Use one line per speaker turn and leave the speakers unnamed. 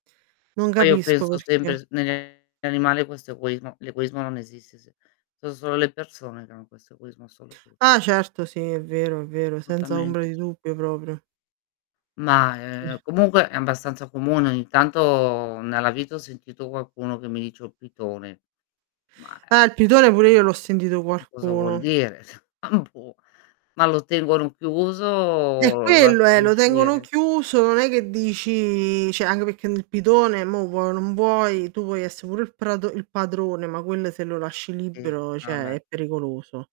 Che
Non
poi io
capisco
penso sempre
perché.
s negli animali questo egoismo l'egoismo non esiste se so' solo le persone che hanno questo egoismo assoluto.
Ah, certo sì è vero, è vero senza ombra
Tutamente
di
sì.
dubbio proprio.
Ma, ehm,
Sì.
comunque, è abbastanza comune. Ogni tanto, nella vita ho sentito qualcuno che mi dice: "Ho il pitone". Ma, eh
Ah il pitone,
[unintelligible]
pure io l'ho sentito
Ma cosa vuol
qualcuno.
dire? Ma non può ma lo tengono chiuso o
Eh
lo
quello è,
lasciano
lo tengono
uscire?
chiuso, non è che dici cioè anche perché nel pitone mo' vuoi o non vuoi, tu puoi essere pure il prato il padrone, ma quelle se lo lasci
Sì,
libero
vabbè.
cioè, è pericoloso.